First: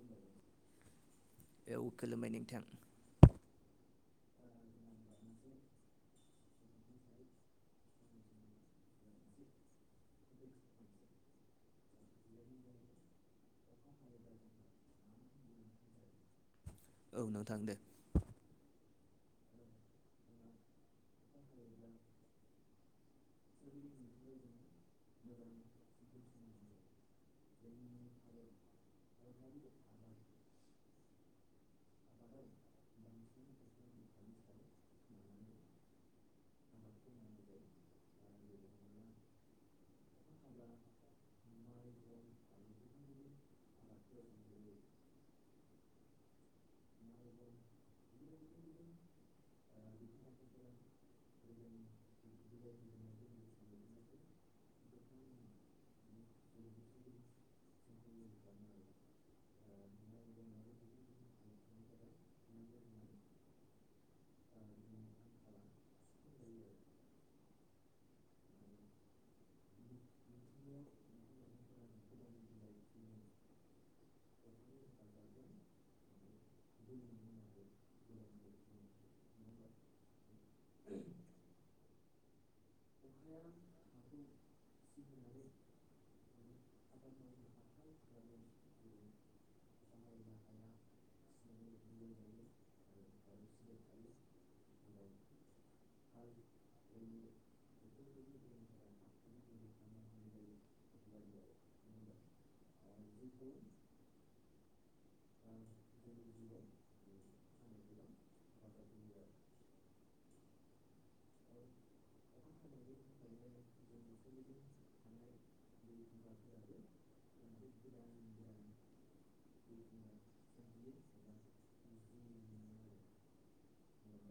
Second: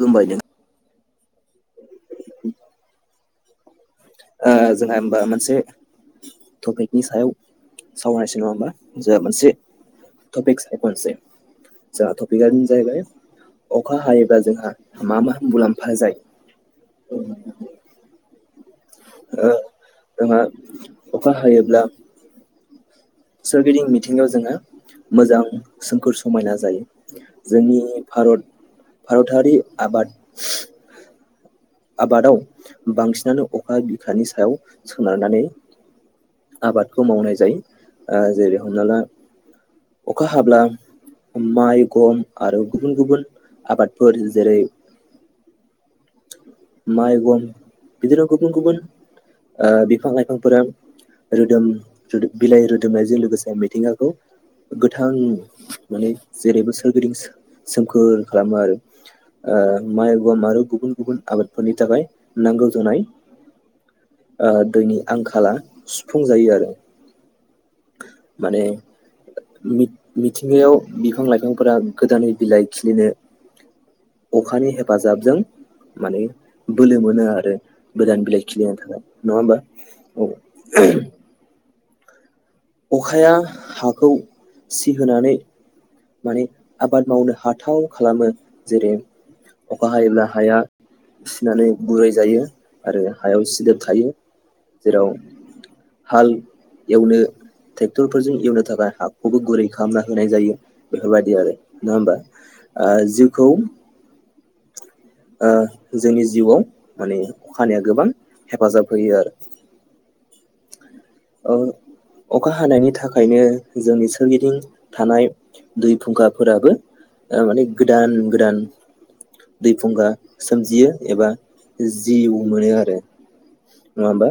खुलुमबाय नों बेव खुलुमबाय नोंथां ओ जोंहा होमबा मोनसे टपिकनि सायाव सावरायसेै नङबा मोनसे ट'पिक्स [unintelligible] जाहा टपिकानो जाहैबाय अखा हायोब्ला जोंहा मा मा मुलाम्फा जायो। औ नोंथां दे ओ जोंहा अखा हायोब्ला सोरगिदिं मिथिंयाव जोङो मोजां सोमखोर समायना जायो। जोंनि भारत भारतारि आबाद आबादाव बांसिनानो अखा बिखानि सायाव सोनारनानै आबादखौ मावनाय जायो। ओ जेरै हमना ला अखा हाब्ला माइ, गम आरो गुबुन-गुबुन आबादफोर जेरै- माइगं बिदिनो गुबन- गुबुन ओ बिफां-लाइफांफोरा रोदोम बिलाइ रोदोमनायजों लोगोसे मिथिंगाखौ गोथां माने जेरैबो सोरगिदिं सोमखोर खालामो आरो। ओ माय गम आरो गुबुन-गुबुन आबादफोरनि थाखाय नांगौ जानाय ओ दैनि आंखाला सु फुंजायो आरो माने मि मिथिंगायाव बिफां-लाइफांफोरा गोदानै बिलाइ खिलिनो अखानि हेफाजाबजों माने बोलो मोनो आरो गोदान बिलाइ खिलिनो थाखाय नङा होमबा? औ ओम अखाया हाखौ सिहोनानै माने आबाद मावनो हाथाव खालामो जेरै अखा हायोब्ला हाया सिनानै गुरै जायो आरो हायाव सिदोबखायो जेराव हाल एवनो ट्रेक्टरफोरजों एवनो थाखाय हाखौबो गुरै खालामना होनाय जायो। बेफोरबायदि आरो नङा होमबा ओ‌ जिउखौ ओ जोंनि जिउआव, माने अखा हानाया गोबां हेफाजाब होयो आरो [inaudible] औ। अखा हानायनि थाखायनो, जोंनि सोरगिदिं थानाय दै फुंखाफोराबो ओ माने गोदान -गोदान दै फुंखा सोमजियो एबा जिउ मोनो आरो। नङाबा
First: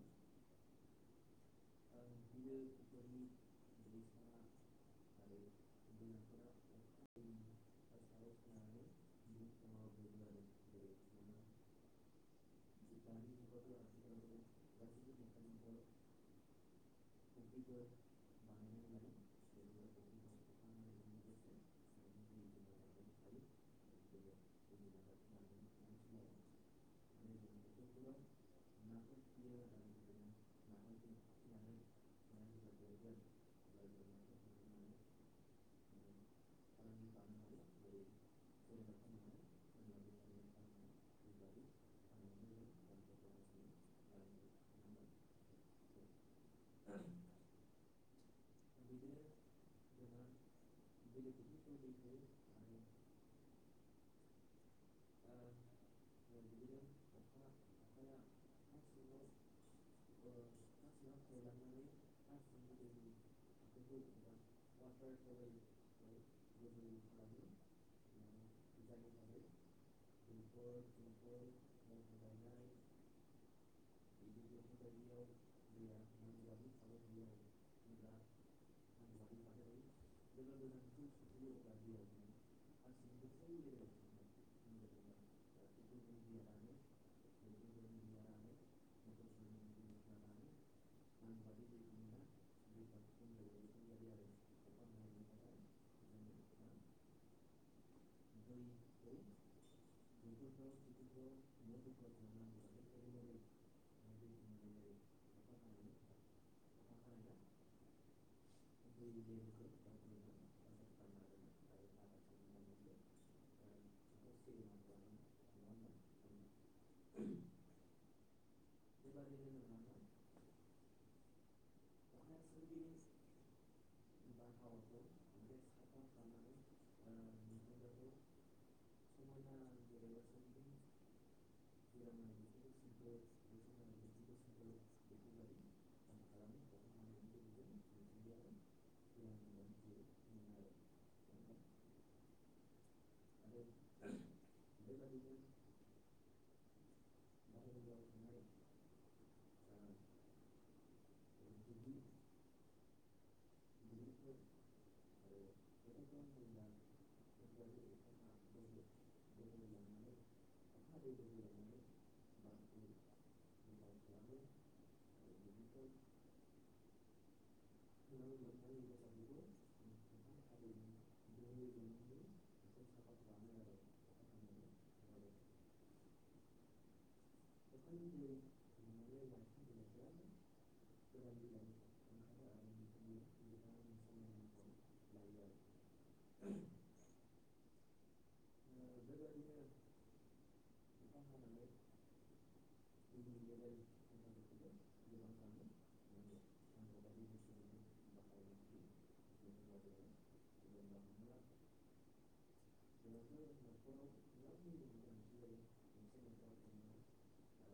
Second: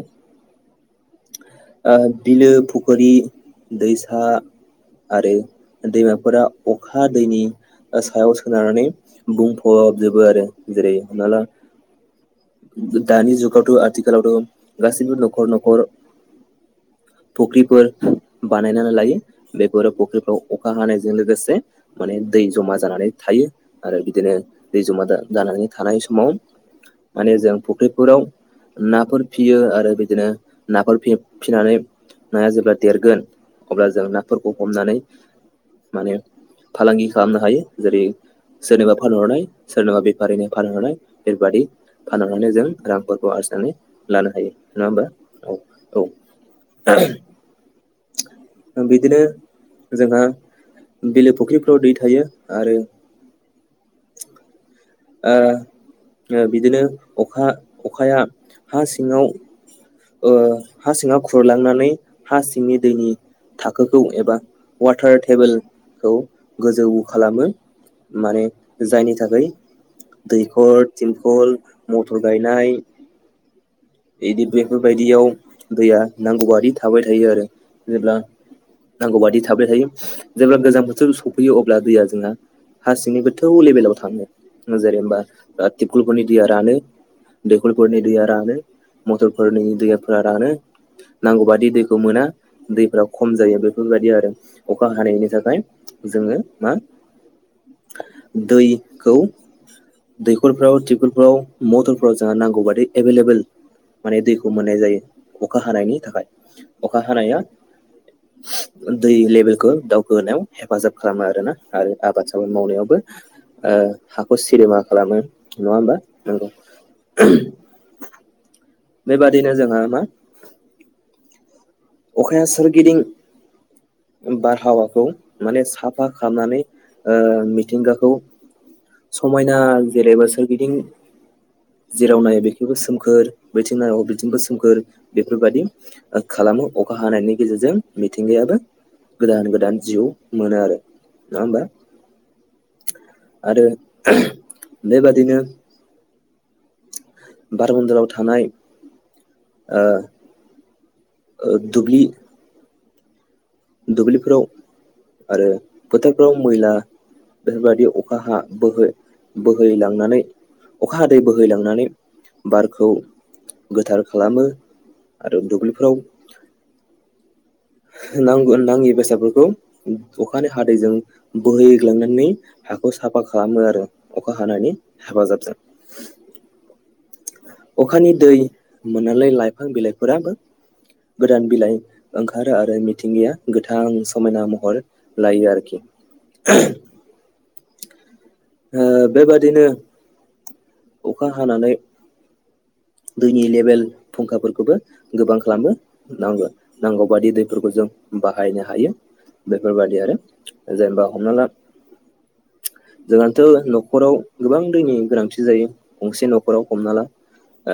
ओ बिलो फुख्रि दैसा आरो दैमाफोरा अखा दैनि सायाव सोनारनानै बुंफबजोबो आरो। जेरै हमना ला दानि जुगावथ', आथिखालावथ' गासैबो न'खर न'खर फुख्रिफोर बानायनानै लायो। बेफोरो फुख्रिखौ अखा हानायजों लोगोसे माने दै जमा जानानै थायो आरो बिदिनो दै जमा जानानै थानाय समाव माने जों फुख्रिफोराव नाफोर फियो आरो बिदिनो नाफोर [unintelligible] फिसिनानै नाया जेब्ला देरगोन अब्ला जों नाफोरखौ हमनानै माने फालांगि खालामनो हायो जेरै सोरनोबा फानहरनाय सोरनोबा बेफारिनो फानहरनाय बेफोरबादि फाननानै जों रांफोरखौ आरजिनानै लानो हायो नङा होमबा? औ। औ बिदिनो जोंहा बिलो फुख्रिफ्राव दै थायो आरो [inaudible] ओ बिदिनो अखा -अखाया हा सिङाव ओ हा सिङाव खुरलांनानै हा सिंनि दैनि थाखोखौ एबा वाटार टेबोलखौ गोजौ खालामो। माने जायनि थाखाय दैखर, थिंखल, मथर गायनाय बिदि बेफोरबायदियाव दैया नांगौ बादि थाबाय थायो आरो जेब्ला नांगौ बादि थाबाय थायो। जेब्ला गोजां बोथोर सफैयो अब्ला दैया जोंना हारसिंनो गोथौ लेभेलाव थाङो जेनेबा तिबकुलफोरनि दैया रानो। दैखरफोरनि दैया रानो, मथरफोरनि दैयाफोरा रानो। नांगौ बादि दैखौ मोना। दैफ्रा खम जायो। बेफोरबायदि आरो, अखा हानायनि थाखाय जोङो मा [inaudible] दैखौ दैखरफ्राव, टिबलफ्राव, मटरफ्राव जोंहा नांगौ बादि एभेलेबेल माने दैखौ मोननाय जायो। अखा हानायनि थाखाय अखा हानाया दै लेबेलखौ दावखो होनायाव हेफाजाब खालामो आरोना। आरो आबाद साबाद मावनायावबो। ओ हाखौ सिरिमा खालामो नङा होमबा? नंगौ बेबादिनो जोंङा मा? अखाया सोरगिदिं बारहावाखौ माने साफा खालामनानै ओ‌ मिथिंगाखौ समायना जेरैबो सोरगिदिं जेराव नायो बेथिबो सोमखोर, बेथिं नायो बिथिंबो सोमखोर, बेफोरबायदि खालाम खामो अखा हानायनि गेजेरजों मिथिंगायाबो गोदान -गोदान जिउ मोनो आरो नङा होमबा? आरो बेबादिनो बारमन्दोलाव थानाय ओ ओ दुबलि दुब्लिफोराव आरो फोथारफ्राव मैला बेफोरबायदि अखा हा बोहै-बोहैलांनानै अखा हादै बोहैलांनानै बारखौ गोथार खालामो आरो दुब्लिफ्राव नांगौ नाङि बेसादफोरखौ अखानि हादैजों बोहैग्लांनानै हाखौ साफा खालामो आरो। अखा हानानि हेफाजाबजों। अखानि दै मोनालाय लाइफां बिलाइफोराबो गोदान बिलाइ ओंखारो आरो मिथिंगाया गोथ थां समायना महर लायो आरोखि। आ बेबादिनो अखा हानानै दैनि लेबेल फुंखाफोरखौबो गोबां खालामनो नांगो-नांगौ बादि दैफोरखौ जों बाहायनो हायो बेफोरबादि आरो जेनेबा हमना ला जोंहानथ' न'खराव गोबां दैनि गोनांथि जायो गंसे न'खराव हमना ला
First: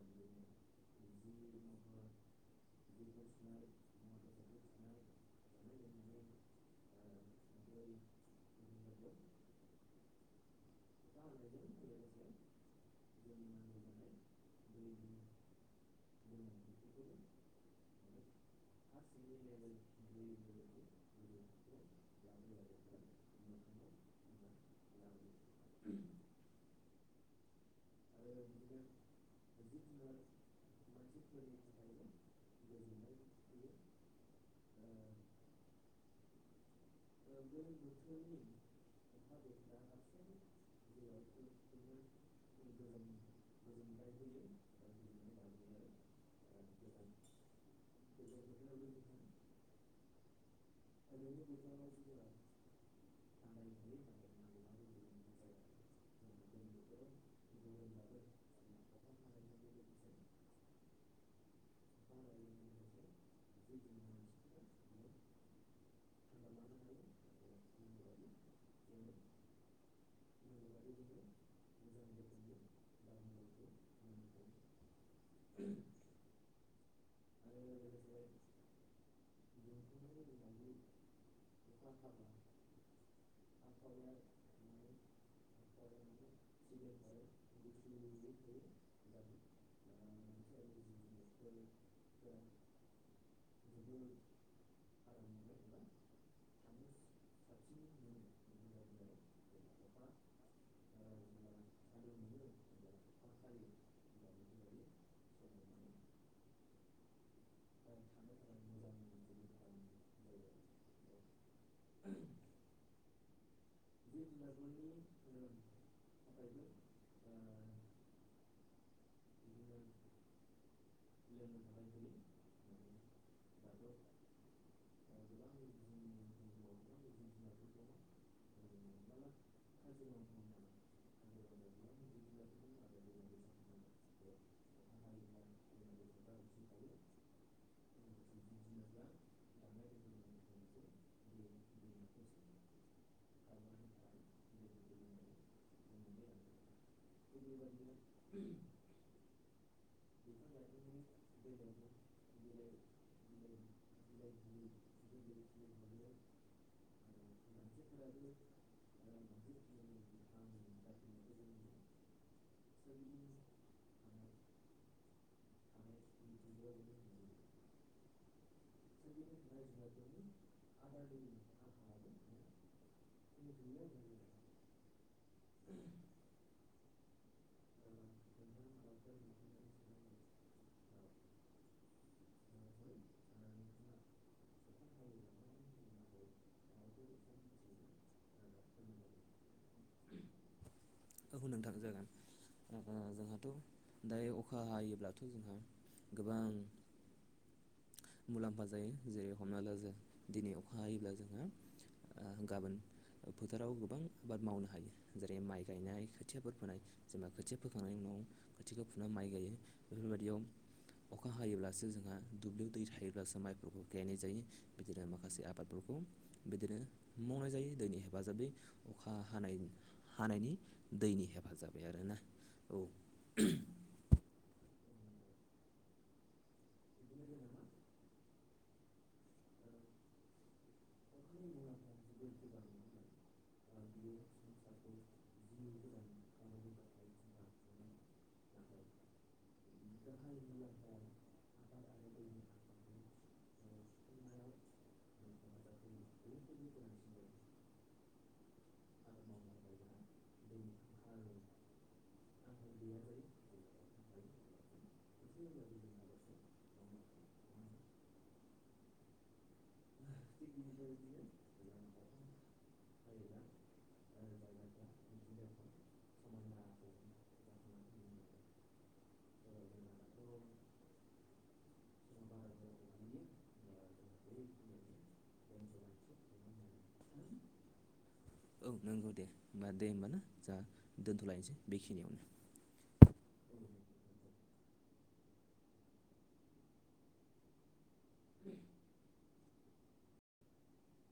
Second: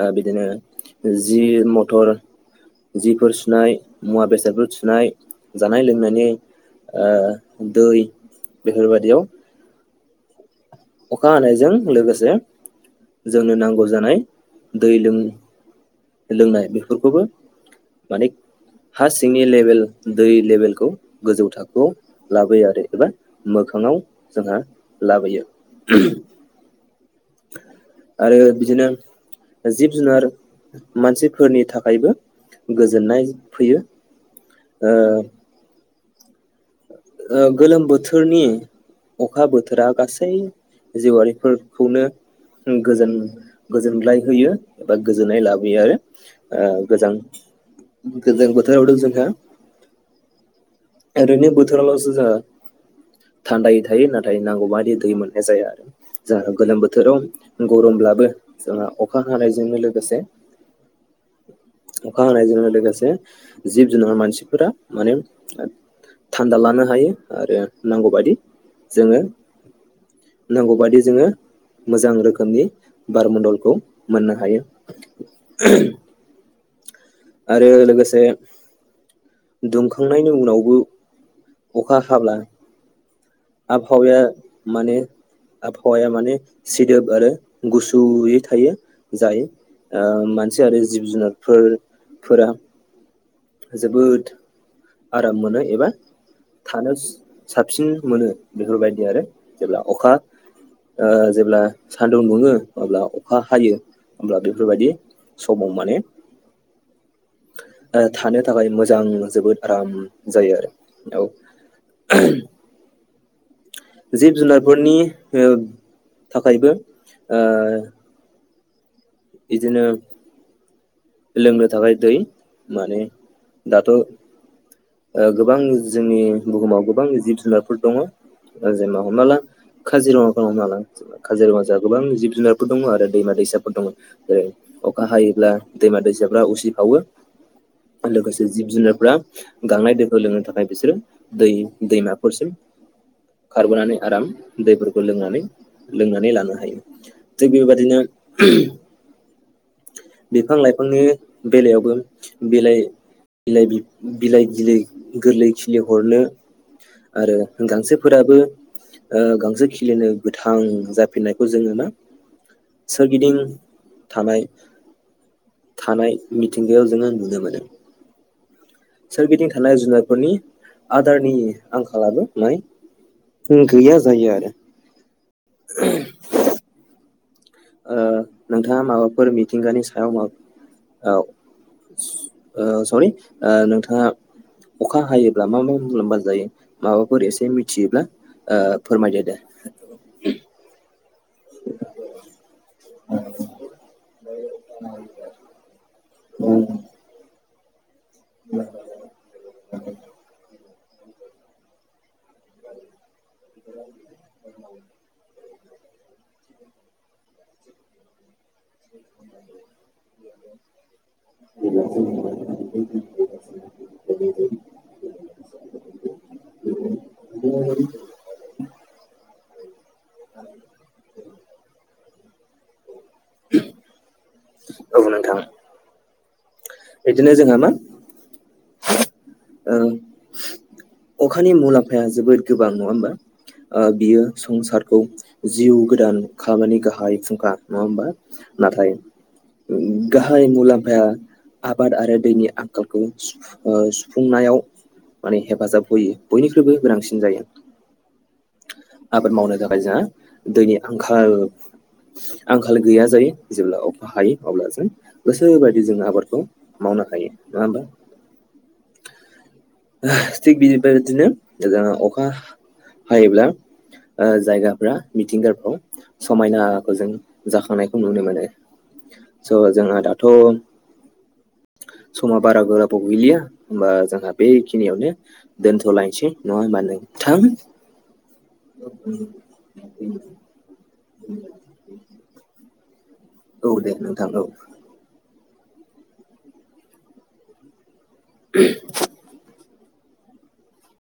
आ बिदिनो जि म'थर जिफोर सुनाय मुवा बेसादफोर सुनाय जानाय लोंनायनि आ दै बेफोरबादियाव अखा हानायजों लोगोसे जोंनो नांगौ जानाय दै लों-लोंनाय बेफोरखौबो मानेख हा सिंनि लेभेल दै लेभेलखौ गोजौ थाखोआव लाबोयो आरो एबा मोग मोखाङाव जोंहा लाबोयो। आरो बिदिनो जिब जुनार मानसिफोरनि थाखायबो गोजोननाय फैयो। ओ ओ गोलोम बोथोरनि अखा बोथोरा गासै जिवारिफोरखौनो ओं गोजोन-गोजोनलाय होयो एबा गोजोननाय लाबोयो आरो आ गोजां गोजों बोथोरावथ' जोंहा एरैनो बोथोरावल'सो जोहा थान्दायै थायो नाथाय नांगौ बायदि दै मोननाय जाया जोंहा गोलोम बोथोराव गरम ब्लाबो जोंहा अखा हानायजोंनो लोगोसे अखा हानायजों लोगोसे जिब जुनार मानसिफोरा माने थान्दा लानो हायो आरो नांगौबादि जोङो नांगौ बादि जोङो मोजां रोखोमनि बारमडलखौ मोननो हायो। आरो लोगोसे दुमखांनायनि उनावबो अखा हाब्ला आबहावाया माने आबहावाया माने सिदोब आरो गुसुयै थायो जाय आ मानसि आरो जिब जुनारफोर फोरा जोबोद आराम मोनो एबा थानो साबसिन मोनो बेफोरबायदि आरो जेब्ला अखा ओ जेब्ला सान्दुं दुंयो अब्ला अखा हायो होमब्ला बेफोरबायदि समाव माने थानो थाखाय मोजां जोबोद आराम जायो आरो औ। [unintelligible] जिब जुनारफोरनि ओ थाखायबो ओ बिदिनो लोंनो थाखाय दै माने दाथ' गोबां जोंनि बुहुमाव गोबां जिब जुनारफोर दङ जेनबा हमना ला काजिरङाखौनो हमना ला काजिरङा जोंहा गोबां जिब जुनारफोर दङ आरो दैमा दैसाफोर दङ जेरै अखा हायोब्ला दैमा दैसाफ्रा उसिफावो लोगोसे जिब जुनारफ्रा गांनाय दैखौ लोंनो थाखाय बिसोरो दै दैमाफोरसिम खारबोनानै आराम दैफोरखौ लोंनानै लोंनानै लानो हायो थिग बेबायदिनो [unintelligible] बिफां लाइफांनि बेलायावबो बिलाइ बिलाइ गिलै बिलाइ गोरलै खिलि हरनो आरो गांसोफोराबो ओ गांसो खिलिनो गोथां जाफिननायखौ जोङो मा सोरगिदिं थानाय थानाय मिथिंगायाव जोङो नुनो मोनो। सोरगिदिं थानाय जुनारफोरनि आदारनि आंखालाबो माइ गैया जायो आरो। [inaudible] ओ नोंथाङा माबाफोर मिथिंगानि सायाव मा औ ओ सरि नोंथाङा अखा हायोब्ला मा मा मुलाम्फा जायो माबाफोर एसे मिथियोब्ला फोरमायदो दे। होननो थां जागोन जोंहाथ' दायो अखा हायोब्लाथ' जोंहा गोबां औ मुलाम्फा जायो जेरै हमना ला जों दिनै अखा हायोब्ला जोंहा गाबोन फोथाराव गोबां आबाद मावनो हायो जेरै माइ गायनाय खोथियाफोर फोनाय जेनेबा खोथिया फोखांनायनि न' खाथियाखौ फुना माइ गायो बेफोरबायदियाव अखा हायोब्लासो जोंहा दुब्लियाव दै थायोब्लाासो माइफोरखौ गायनाय जायो बिदिनो माखासे आबादफोरखौ बिदिनो मावनाय जायो दै नि हेफाजाबै अखा हानाय हानायनि दै नि हेफाजाबै आरोना औ औ नोंथां। बिदिनो जोंहा मा ओ अखानि मुलाम्फाया जोबोद गोबां नङा होमबा? ओ बियो संसारखौ जिउ गोदान खामानि गाहाय फुंखा नङा होमबा? नाथाय गाहाय मुलाम्फाया आबाद आरो दैनि आंखालखौ सुफुंनायाव माने हेफाजाब होयो बयनिख्रुइबो गोनांसिन जायो। आबाद मावनो थाखाय जोंहा दैनि आंखाल आंखाल गैया जायो जेब्ला अखा हायो अब्ला जों गोसोबायदि जों आबादखौ मावनो हायो नङा होमबा? थिग बेबायदिनो जोंहा अखा हायोब्ला जायगाफ्रा मिथिंगारफ्राव समायनाखौ जों जाखांनायखौ नुनो मोनो। स' जोंहा दाथ' समा बारा गोबाव गैलिया होमबा जों बेखिनियावनो दोनथ'लायनोसै नङा होमबा नोंथां। औ नंगौ दे होमबा दे होमबाना जोंङा दोन्थ'लायनोसै बेखिनियावनो। औ दे नोंथां औ। [inaudible]